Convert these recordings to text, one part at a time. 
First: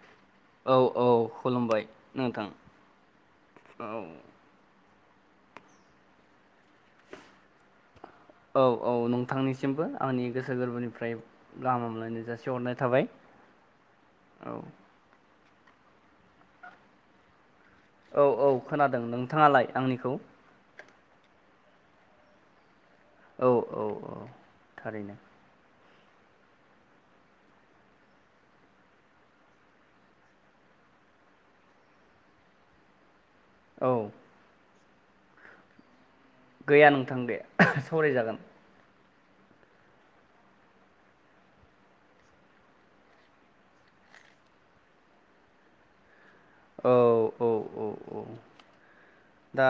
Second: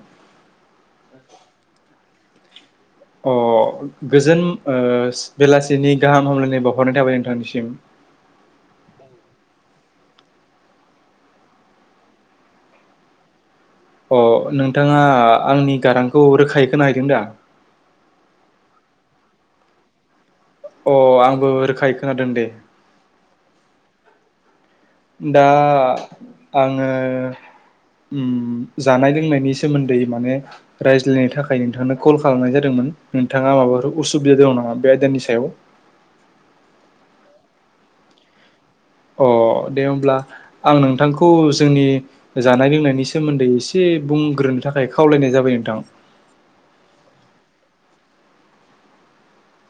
[inaudible] औ औ खुलुमबाय नोंथां अ औ। गोजोन ओ बेलासिनि गाहाम हामलायनाय बावहरनाय थाबाय नोंथांनिसिम। औ औ नोंथांनिसिमबो आंनि गोसो गोरबोनिफ्राय गाहाम हामलायनाय जासिहरनाय थाबाय। अ औ नोंथाङा आंनि गारांखौ रोखायै खोनाहैदों दा? औ औ खोनादों नोंथाङालाय आंनिखौ? अ आंबो रोखायै खोनादों दे। औ औ औ। थारैनो दा आङो ओम जानाय लोंनायनि सोमोन्दै माने रायज्लायनो थाखाय नोंथांनो कल खालामनाय जादोंमोन। नोंथाङा औ माबाफोर असुबिदा दं नामा बे आयदानि सायाव? गैया नोंथां दे सावरायजागोन। अ दे अब्ला आं नोंथांखौ जोंनि जानाय लोंनायनि सोमोन्दै एसे बुंग्रोनो थाखाय खावलायनाय जाबाय नोंथां। औ औ औ औ। [inaudible] दा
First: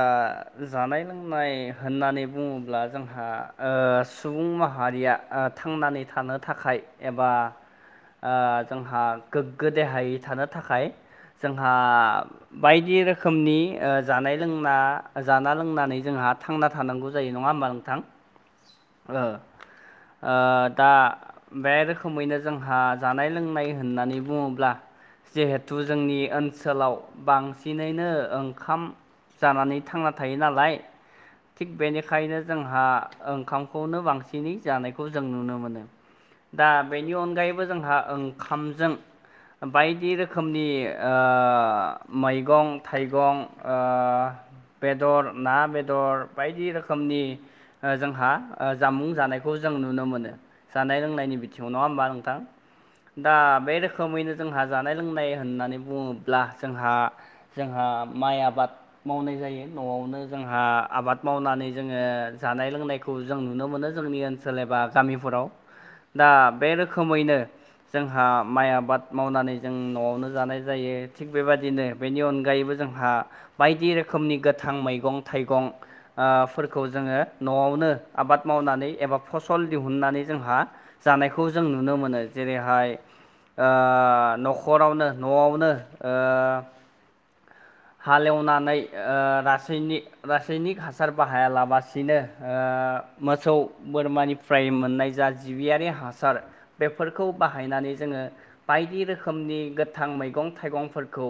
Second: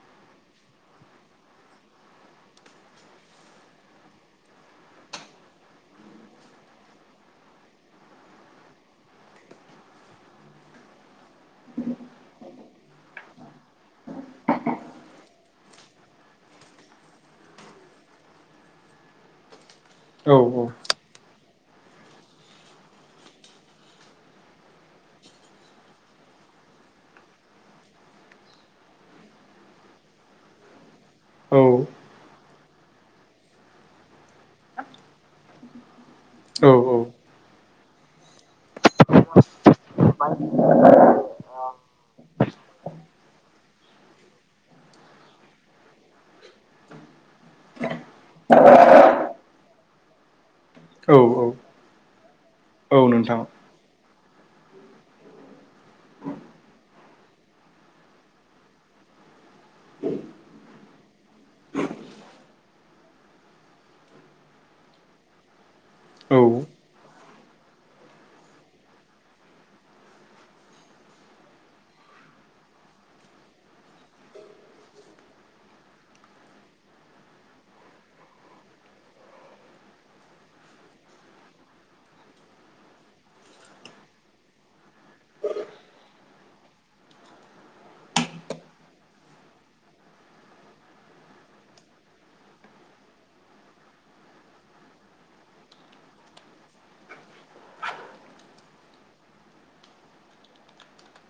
जानाय लोंनाय होननानै बुङोब्ला जोंहा ओ सुबुं माहारिया ओ थांनानै थानो थाखाय एबा आ जोंहा गोग्गो देहायै थानो थाखाय जोंहा बायदि रोखोमनि ओ जानाय लोंना जाना लोंनानै जोंहा थांना थानांगौ जायो नङा होमबा नोंथां? ओ। ओ औ दा बे रोखोमैनो जोंहा जानाय लोंनाय होननानै बुङोब्ला जिहेथु जोंनि ओनसोलाव बांसिनैनो ओंखाम जानानै थांना थायो नालाय औ थिग बेनिखायनो जोंहा ओंखामखौनो बांसिनै जानायखौ जों नुनो मोनो। दा औ औ बेनि अनगायैबो जोंहा ओंख्रामजों बायदि रोखोमनि ओ मैगं थाइगं‌ ओ बेदर ना बेदर बायदि रोखोमनि ओ जोंहा ओ जामुं जानायखौ जों जों नुनो मोनो जानाय औ लोंनायनि औ बिथिङाव नङा होमबा नोंथां? औ दा नोंथां बे रोखोमैनो जोंहा जानाय लोंनाय होननानै बुङोब्ला जोंहा जोंहा माइ आबाद मावनाय जायो न'आवनो जोंहा आबाद मावनानै जोङो जानाय लोंनायखौ जों नुनो मोनो जोंनि ओनसोल एबा गामिफोराव। दा औ बे रोखोमैनो जोंहा माइ आबाद मावनानै जों न'आवनो जानाय जायो थिग बेबादिनो बेनि अनगायैबो जोंहा बायदि रोखोमनि गोथां मैगं थाइगं आ फोरखौ जोङो न'आवनो आबाद मावनानै एबा फसल दिहुननानै जोंहा जानायखौ जों नुनो मोनो, जेरैहाय ओ न'खरावनो न'आवनो ओ हालेवनानै ओ रासायनि रासायनिक हासार बाहायालाबासिनो ओ ओ मोसौ बोरमानिफ्राय मोननाय जा जिबियारि हासार बेफोरखौ बाहायना नै जोंङो बायदि रोखोमनि गोथां मैगं-थाइगंफोरखौ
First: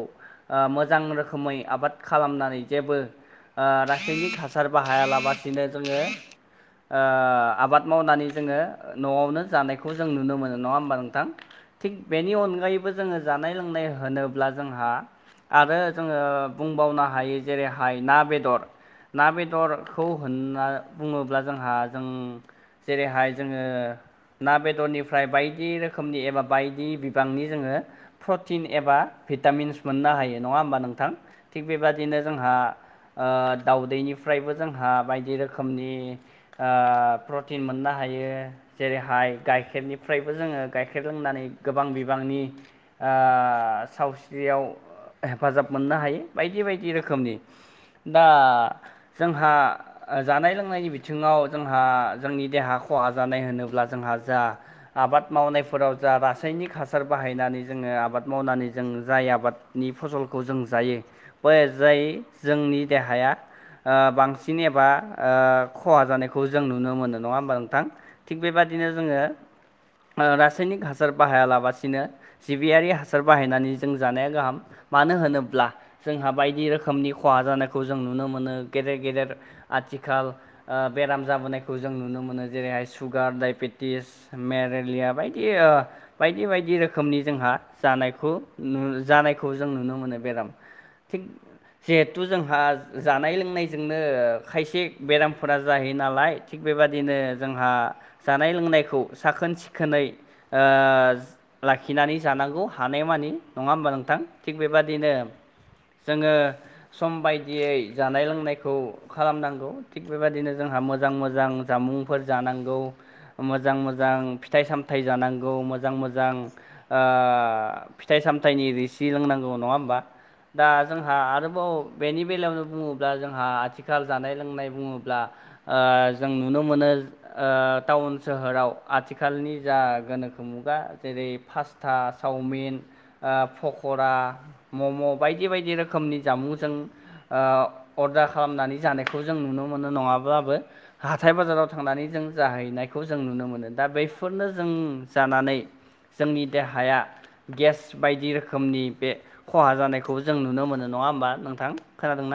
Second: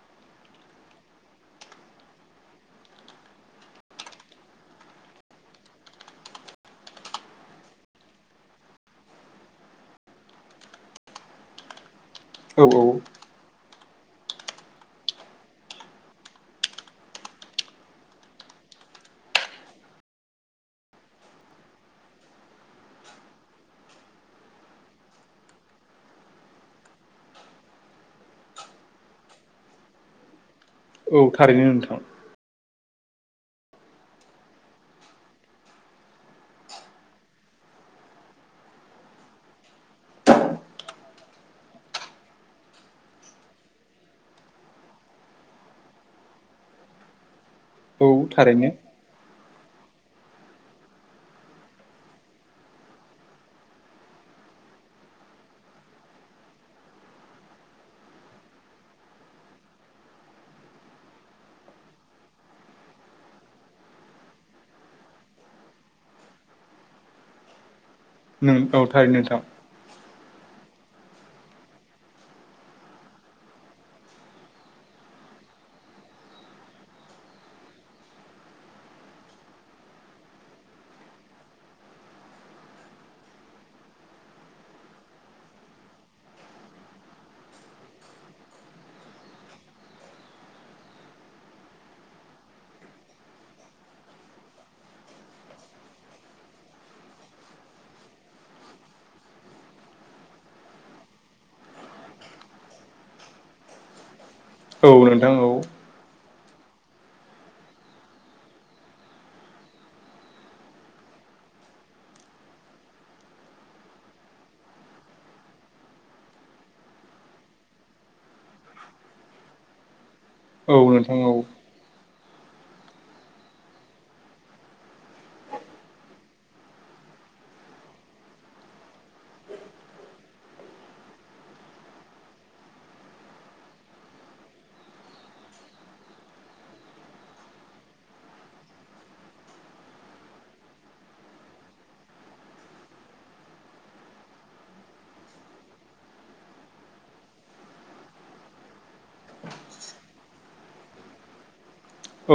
ओ मोजां रो खोमै आबाद खालामनानै जेबो ओ रासायनिक हासार बाहायालाबसिनो जोंङो ओ आबाद मावनानै जोंङो न'आवनो जानायखौ जों नुनो मोनो नङा होमबा नोंथां थिग बेनि औ औ अनगायैबो जोंङो जानाय लोंनाय होनोब्ला जोंहा आरो जोंङो बुंबावनो हायो जेरैहाय ना बेदर ना बेदरखौ होनना बुंङोब्ला जोंहा जों जेरैहाय जोंङो ना बेदरनिफ्राय बायदि रोखोमनि एबा बायदि बिबांनि जोंङो प्रटिन एबा भिटामिन्स मोननो हायो नङा होमबा नोंथां औ थिग थारैनो नोंथां बेबादिनो जोंहा ओ दाउदैनिफ्रायबो जोंहा बायदि रोखोमनि ओ प्रटिन मोननो हायो जेरैहाय गाइखेरनिफ्रायबो जोंङो गाइखेर लोंनानै गोबां बिबांनि ओ सावस्रियाव हेफाजाब मोननो हायो बायदि बायदि रोखोमनि औ दा थारैनो जोंहा जानाय लोंनायनि बिथिङाव जोंहा जोंनि देहा खहा जानाय होनोब्ला जोंहा जा आबाद मावनायफोराव जा रासायनिक हासार बाहायनानै जोंङो आबाद मावनानै जों जाय आबादनि फसल खौ जों जायो बे जाय जोंनि देहाया ओ बांसिन एबा ओ खहा जानायखौ जों नुनो मोनो नङा होमबा नोंथां थिग नों औ बेबादिनो थारैनो नोंथां जोंङो रासा यनिक हासार बाहायालासिनो जिबियारि हासार बाहायनानै जों जानाया गाहाम मानो होनोब्ला जोंहा बायदि रोखोमनि खहा जानायखौ जों नुनो मोनो गेदेर गेदेर आ थिखाल बेराम जाबोनायखौ जों नुनो मोनो जेरैहाय सुगार डाइबेटिस मेरे लिया बायदि बायदि रोखोमनि जोंहा जानायखौ नु जानायखौ जों नुनो मोनो बेराम थिग जिहेथु जोंहा जानाय लोंनायजोंनो खाय से बेरामफोरा जाहैयो नालाय थिग बेबायदिनो जोंहा जानाय लोंनायखौ साखोन सिखोनै ओ लाखिनानै जानांगौ हानायमानि नंङा होमबा नोंथां थिग औ बेबादिनो नोंथां औ जोंङो सम बायदियै जानाय लोंनायखौ खालामनांगौ थिग बेबायदिनो जोंहा मोजां मोजां जामुंफोर जानांगौ मोजां मोजां फिथाइ- सामथाइ जानांगौ मोजां मोजां ओ फिथाइ सामथाइनि रोसि लोंनांगौ नंङा होमबा दा औ नोंथां जोंहा औ आरोबाव बेनि बेलायावनो बुंङोब्ला जोंहा आथिखाल जानाय लोंनाय बुङोब्ला ओ जों नुनो मोनो ओ टाउन सोहोराव आथिखालनि जा गोनोखो मुगा जेरै फासथा सावमिनओ फक करा‌ मम बायदि बायदि रोखोमनि जामुं जों अर्डार खालामनानै जानायखौ जों नुनो मोनो नङाब्लाबो हाथाय बाजाराव थांनानै जों जाहैनायखौ जों नुनो मोनो दा बेफोरनो जों जानानै जोंनि देहाया गेस बायदि रो खोमनि बे खहा जानायखौ जों नुनो मोनो नङा होमबा नोंथां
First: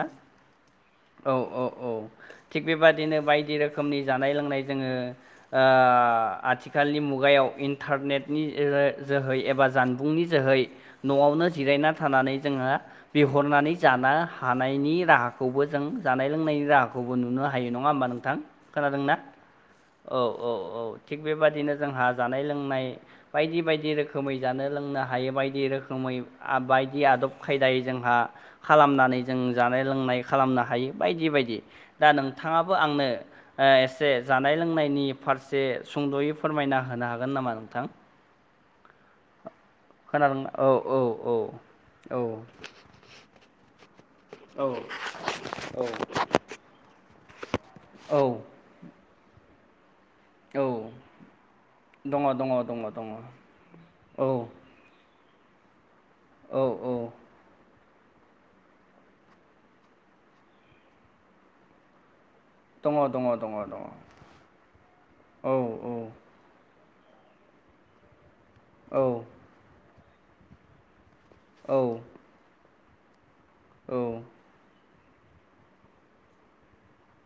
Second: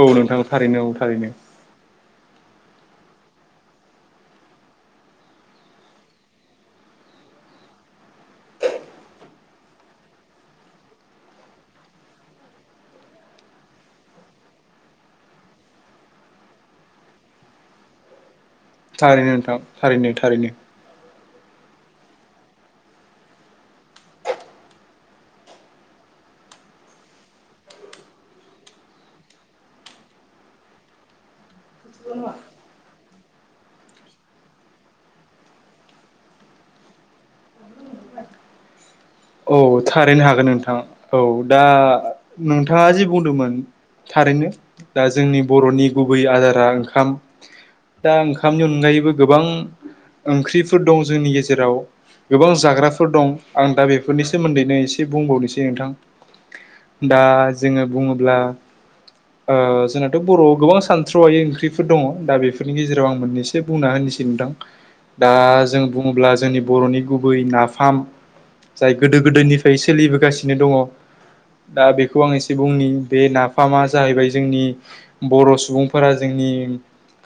औ नोंथां थारैनो औ थारैनो औ औ औ [inaudible] थिग बेबादिनो बायदि रोखोमनि जानाय लोंनाय जोंङो ओ आथिखालनि मुगायाव इन्टारनेटनि जोहै एबा जानबुंनि जोहै नआवनो जिरायना थानानै जोंङो बिहरनानै जानो हानायनि राहाखौबो जों जानाय लोंनायनि राहाखौबो नुनो हायो नंङा होमबा नोंथां खोनादोंना थारैनो नोंथां थारैनो थारैनो बेबायदिनो जोंहा जानाय लोंनाय बायदि बायदि रोखोमै जानो लोंनो हायो बायदि रोखोमै बायदि आदब खायदायै जोंहा खालामनानै जों जानाय लोंनाय खालामनो हायो बायदि बायदि दा नोंथाङाबो आंनो एसे जानाय लोंनायनि फारसे सुंद'यै फोरमायना होनो हागोन नामा नोंथां? औ थारैनो हागोन खोनादोंना औ नोंथां औ दा औ नोंथाङा जि बुंदोंमोन थारैनो औ दा जोंनि बर'नि गुबै आदारा ओंखाम दा औ ओंखामनि अनगायैबो गोबां औ ओंख्रिफोर दं जोंनि गेजेराव दङ दङ गोबां दङ दङ जाग्राफोर दं आं दा बेफोरनि औ सोमोन्दैनो एसे बुंबावनोसै नोंथां औ औ दा जोङो बुङोब्ला ओ जोंनाथ' बर'आव गोबां सानथ्र हायै ओंख्रिफोर दङ' दा बे बेफोरनि दङ गेजेराव आं दङ दङ मोननैससे दङ बुंना होनोसै नोंथां। दा औ जों औ बुङोब्ला जोंनि बर'नि गुबै नाफाम जाय औ गोदो गोदायनिफ्राय सोलिबोगासिनो दङ' औ दा बेखौ आं एसे बुंनि बे ना फामा औ जाहैबाय जोंनि बर' सुबुंफोरा जोंनि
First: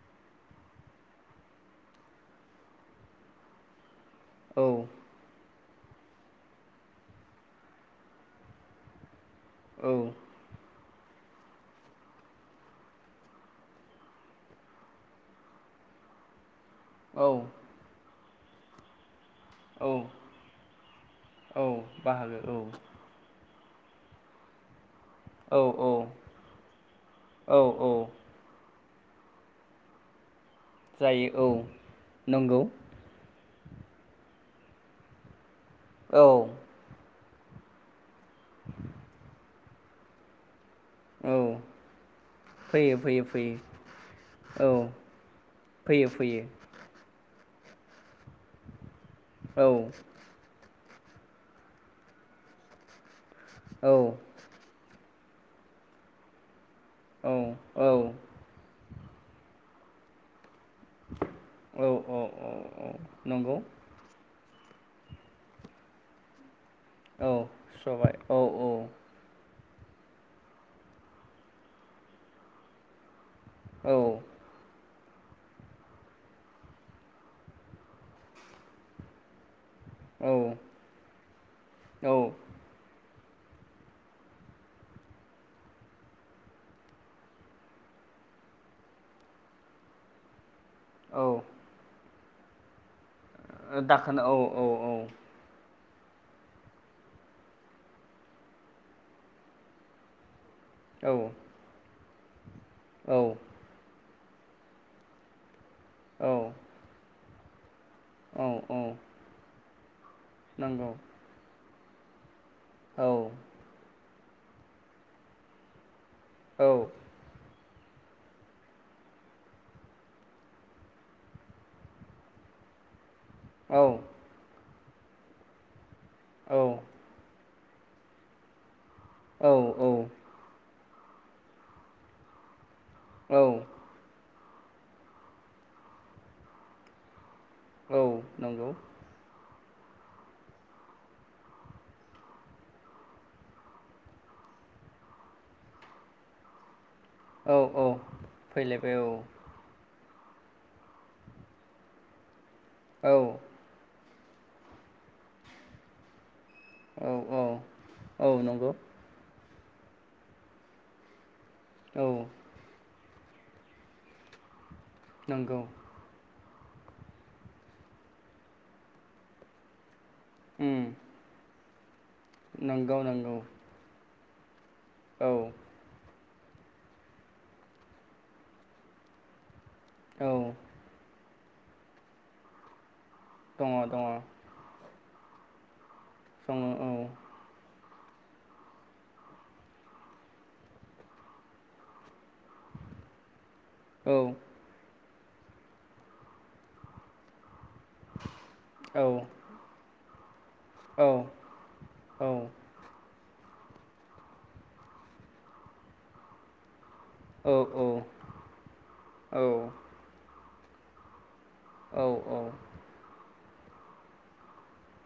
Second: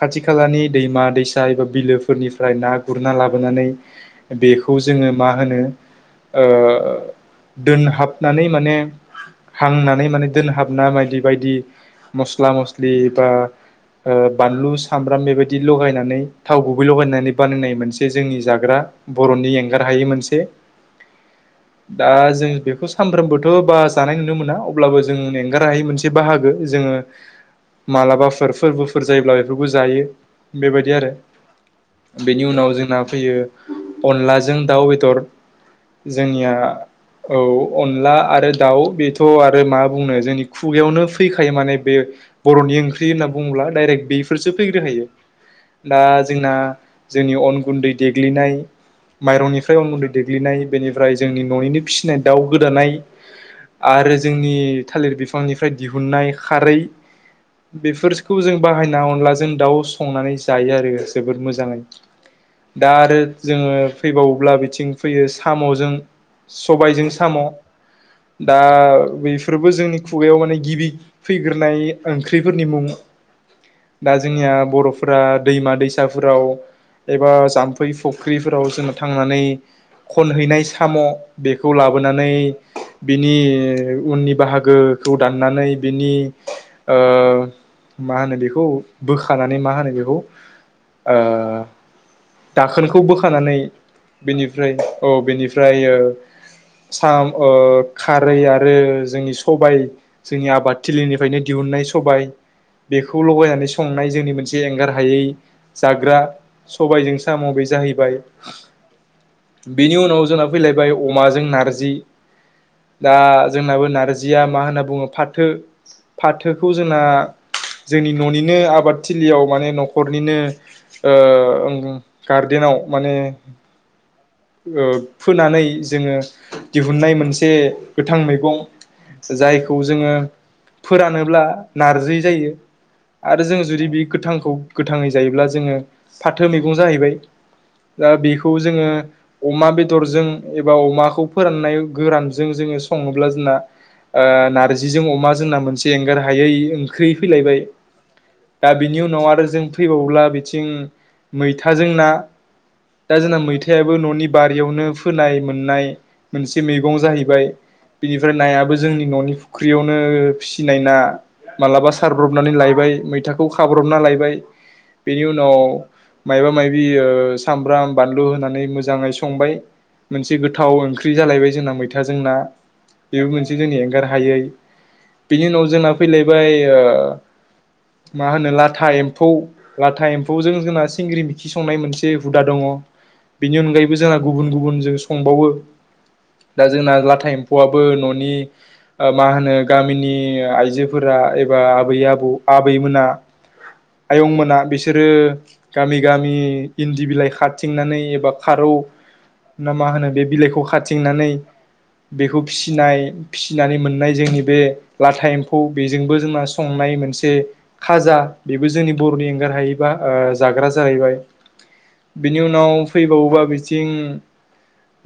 खाथि खालानि दैमा दैसा एबा बिलोफोरनिफ्राय ना गुरना लाबोनानै औ बेखौ जोङो मा होनो ओ दोनहाबनानै माने हांनानै माने दोनहाब ना बायदि बायदि मस्ला मस्लि बा ओ बानलु सामब्राम बेबायदि लगायनानै थाव गुबै औ लगायनानै बानायनाय मोनसे जोंनि जाग्रा बर'नि एंगार औ हायै मोनसे औ दा जों बाहागो बेखौ सानफ्रोमबोथ' बा जानाय नुनो मोना अब्लाबो जों औ एंगार हायै मोनसे बाहागो जोङो औ औ मालाबाफोर फोरबोफो फोर जायोब्ला बेफोरखौ जायो बेबायदि आरो जायो औ बेनि नंगौ उनाव जोंना फैयो अनलाजों दाउ बेदर औ जोंनिया औ अनला आरो दाउ बेथ' आरो मा बुंनो जोंनि खुगायावनो फैखायो औ माने बे बर'नि फैयो ओंख्रि फैयो होनना फैयो बुङोब्ला डाइरेक बेफोरसो फैग्रो औ खायो। दा फैयो फैयो जोंना जोंनि अन गुन्दै देग्लिनाय औ माइरंनिफ्राय अन गुन्दै देग्लिनाय बेनिफ्राय जोंनि न'निनो फिसिनाय दाउ गोदानाय औ आरो जोंनि थालिर बिफ फांनिफ्राय दिहुननाय खारै औ बेफोरखौ जों बाय ना अनलाजों दाव संनानै जायो आरो जोबोद मोजाङै। औ औ औ दा आरो नंगौ जोङो फैबावोब्ला बिथिं फैयो साम'जों सबायजों साम' औ सबाय औ दा औ बेफोर बो जोंनि खुगायाव माने गिबि फैग्रोनाय ओंख्रिफोरनि मुं औ दा जोंनिया बर'फ फोरा दैमा दैसाफोराव एबा जाम्फै फुख्रिफोराव जों थांनानै औ खनहैनाय साम' बेखौ लाबोनानै औ बिनि उननि बाहागोखौ दाननानै बिनि ओ मा होनो बेखौ बोखानानै मा होनो बेखौ ओ औ दाखोनखौ बोखानानै बेनिफ्राय औ बेनिफ्राय यो साम ओ खारै आरो जोंनि सबाय जोंनि आबाद थिलिनिफ्रायनो दिहुननाय सबाय औ बेखौ लगायनानै संनाय जोंनि मोनसे एंगार हायै जाग्रा औ औ सबायजों साम' बे जाहै औ औ बेनि उनाव जोंना फैलायबाय नंगौ अमाजों नारजि औ दा जोंनाबो नारजि जिया मा होनना बुङो फाथो औ फाथोखौ जोंना जोंनि न'निनो आबाद थिलियाव माने न'खरनिनो ओ गार देनाव माने औ ओ फोनानै जोङो औ दिहुननाय मोनसे गोथां मैगं औ जायखौ जोङो फोरानोब्ला नारजि जायो। औ आरो जोङो जुदि बे गोथांखौ गोथाङै जायोब्ला जोङो फाथो मैगं जाहैबाय औ दा बेखौ नंगौ जोङो अमा बेदरजों एबा अमाखौ फोराननाय गोरानजों जोङो सङोब्ला जोंना ओ नारजिजों अमा जोंना मोनसे एंगार हायै ओंख्रै औ फैलायबाय औ दा फैलायबाय बिनि औ उनाव आरो जों फैबावब्ला बिथिं मैथाजों ना औ दा जोंना मैथायाबो न'नि बारियावनो फोनाय मोननाय मोनसे मैगं औ औ जाहैबाय औ बिनिफ्राय नंगौ नायाबो जोंनि न'नि फुख्रियावनो फिसिनाय ना मालाबा औ सारब्रबनानै लायबाय मैथा खौ खाब्रबना लायबाय बेनि उनाव नंगौ मायबा माबि ओ सामब्राम बानलु होनानै मोजाङै संबाय मोनसे गोथाव उम ओंख्रि जालायबाय जोंना मैथाजों ना नंगौ बेबो नंगौ मोनसे जोंनि एंगार हायै औ बेनि उनाव जोंना फैलायबाय ओ मा होनो लाथा एम्फौ लाथा औ एम्फौजों जोंना सिंग्रि बिखि संनाय मोनसे हुदा दङ बेनि दङ अनगायै दङ जोंना गुबुन गुबुन जों संबावो दा सङो औ जोंना लाटा एम्फौया बो न'नि मा होनो गामिनि आइजोफोरा एबा आबै आबौ आबैमोना औ आयं मोना बिसोरो गामि गामि इन्दि बिलाइ खाारथिंनानै एबा खारौ औ ना मा होनो बे बिलाइखौ औ खाथिंनानै औ बेखौ फिनाय फिसिनानै मोननाय जोंनि बे लाथा एम्फौ बेजोंबो जोंना संनाय मो मोनसे औ खाजा बेबो जोंनि बरनि एंगार हायै बा ओ जाग्रा जाहैबाय औ बिनि उनाव फैबावोबा बिथिं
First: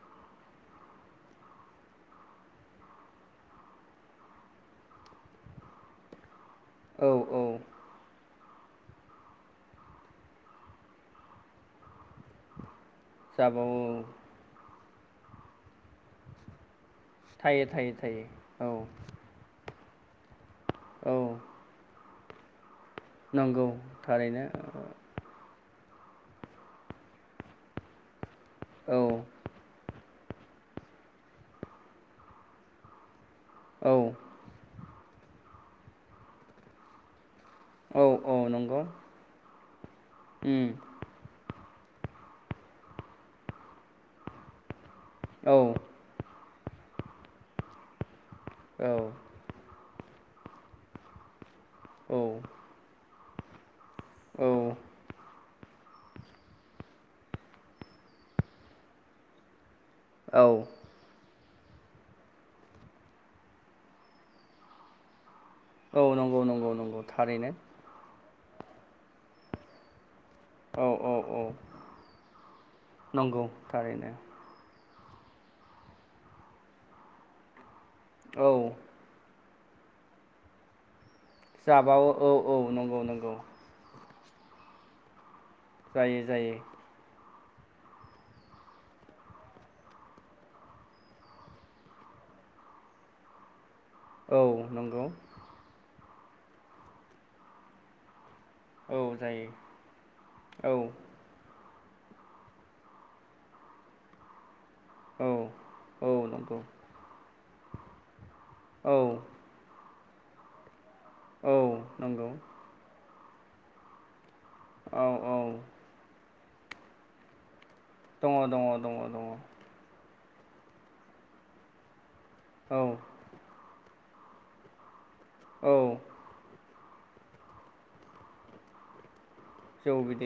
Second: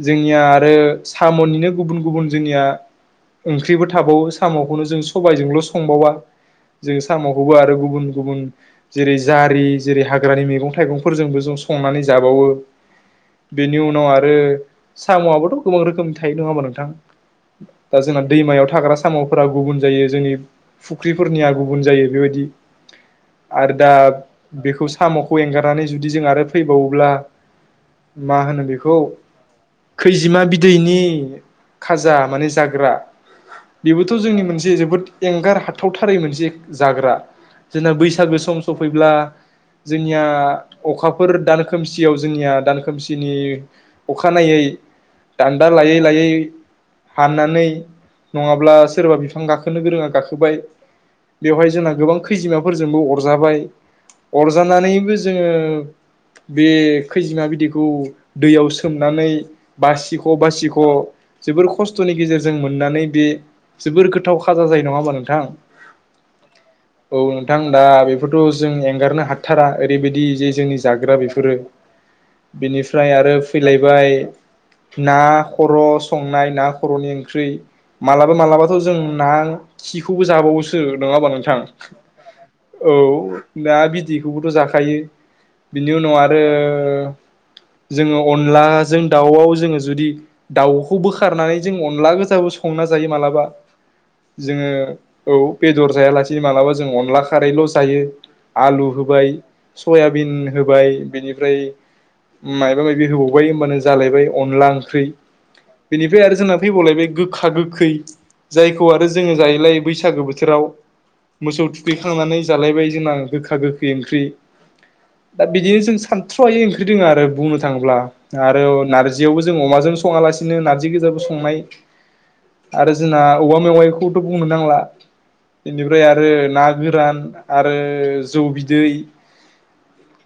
जोंनिया आरो सामनिनो गुबुन गुबुन जोंनिया ओंख्रिबो थाबावो सामखौनो जों सबायजोंल संबावा जोंङो औ औ सामखौबो आरो गुबुन गुबुन जेरै जारि जेरै हाग्रानि मैगं थाइगंफोरजोंबो जों संनानै जाबावो। बेनि जाबावो औ उनाव आरो सामआआबोथ गोबां रोखोमनि थायो नङा होमबा नोंथां। थायो थायो दा जोंना दैमायाव थायो औ थाग्रा सामफोरा गुबुन जायो जोंनि औ फुख्रिफोरनिया गुबुन जायो बेबायदि नंगौ आरो दा थारैनो बेखौ सामखौ एंगारनानै जुदि जों आरो फैबावोब्ला मा होनो बेखौ ओ, खैजिमा बिदैनि खाजा माने जाग्रा औ बेबोथ जोंनि मोनसे जोबोद एंगार हाथावथारै मोनसे जाग्रा जोंना औ औ बैसागो सम नंगौ सफैब्ला जोंनिया उम अखाफोर दान खोमसियाव जोंनिया दान खोमसिनि अखानायै औ दान्दा लायै औ लायै हाननानै नङाब्ला सोरबा बिफां गाखोनो गोरोङा गाखोबाय बेवहाय जोंना गोबां औ खैजिमाफोरजोंबो अरजाबाय औ अरजानानैबो जोङो बे खैजिमा बिदैखौ दैयाव सोमनानै बासिख' औ बासिख' जोबोर खस्थनि गेजेरजों मोननानै बे जोबोर गोथाव खाजा जायो नङा होमबा नोंथां। औ नंगौ नंगौ नंगौ थारैनो बेथ जों एंगारनो हाथारा ओरैबायदि जे जोंनि औ औ जाग्रा औ बेफोरो बिनिफ्राय आरो नंगौ फैलायबाय थारैनो ना खर' संनाय ना खर'नि ओंख्रि मालाबा औ मालाबाथ जों ना खिखौबो जाबावोसो नङाहोनबा नोंथां जाबावो औ औ नंगौ नंगौ ना बिदैखौबोथ जाखायो। बिनि उनाव जायो आरो जायो जोङो अनलाजों दाउआव जोङो जुदि दाउखौ बोखारनानै जों अनला गोजा संना जायो मालाबा औ जोङो नंगौ औ बेदर जायालासेनो मालाबा जों अनला खारैल' जायो आलु औ होबाय जायो सयाबिन औ होबाय बिनिफ्राय मायबा मायबि होबावबाय होमबानो जालायबाय अनला ओं ख्रै औ औ बेनिफाय आरो जोंना नंगौ फैबावलाय गोखा गोखै जायखौ औ आरो जोङो जायोलाय बैसागो बोथोराव औ मोसौ नंगौ थुखैखांनानै जालायबाय जोंना गोखा गोखै ओंख्रि औ औ दा बिदिनो जों सानथ्र'हायै ओंख्रि दों आरो बुंनो थांब्ला दङ दङ आरो दङ दङ नारजियावबो जों अमाजों सङालासिनो नारजि गोजाबो संनाय आरो जोंना औवा मेवाइखौथ' बुंनो नांला औ इनिफ्राय आरो ना गोरान आरो जौ बिदै जौ बिदै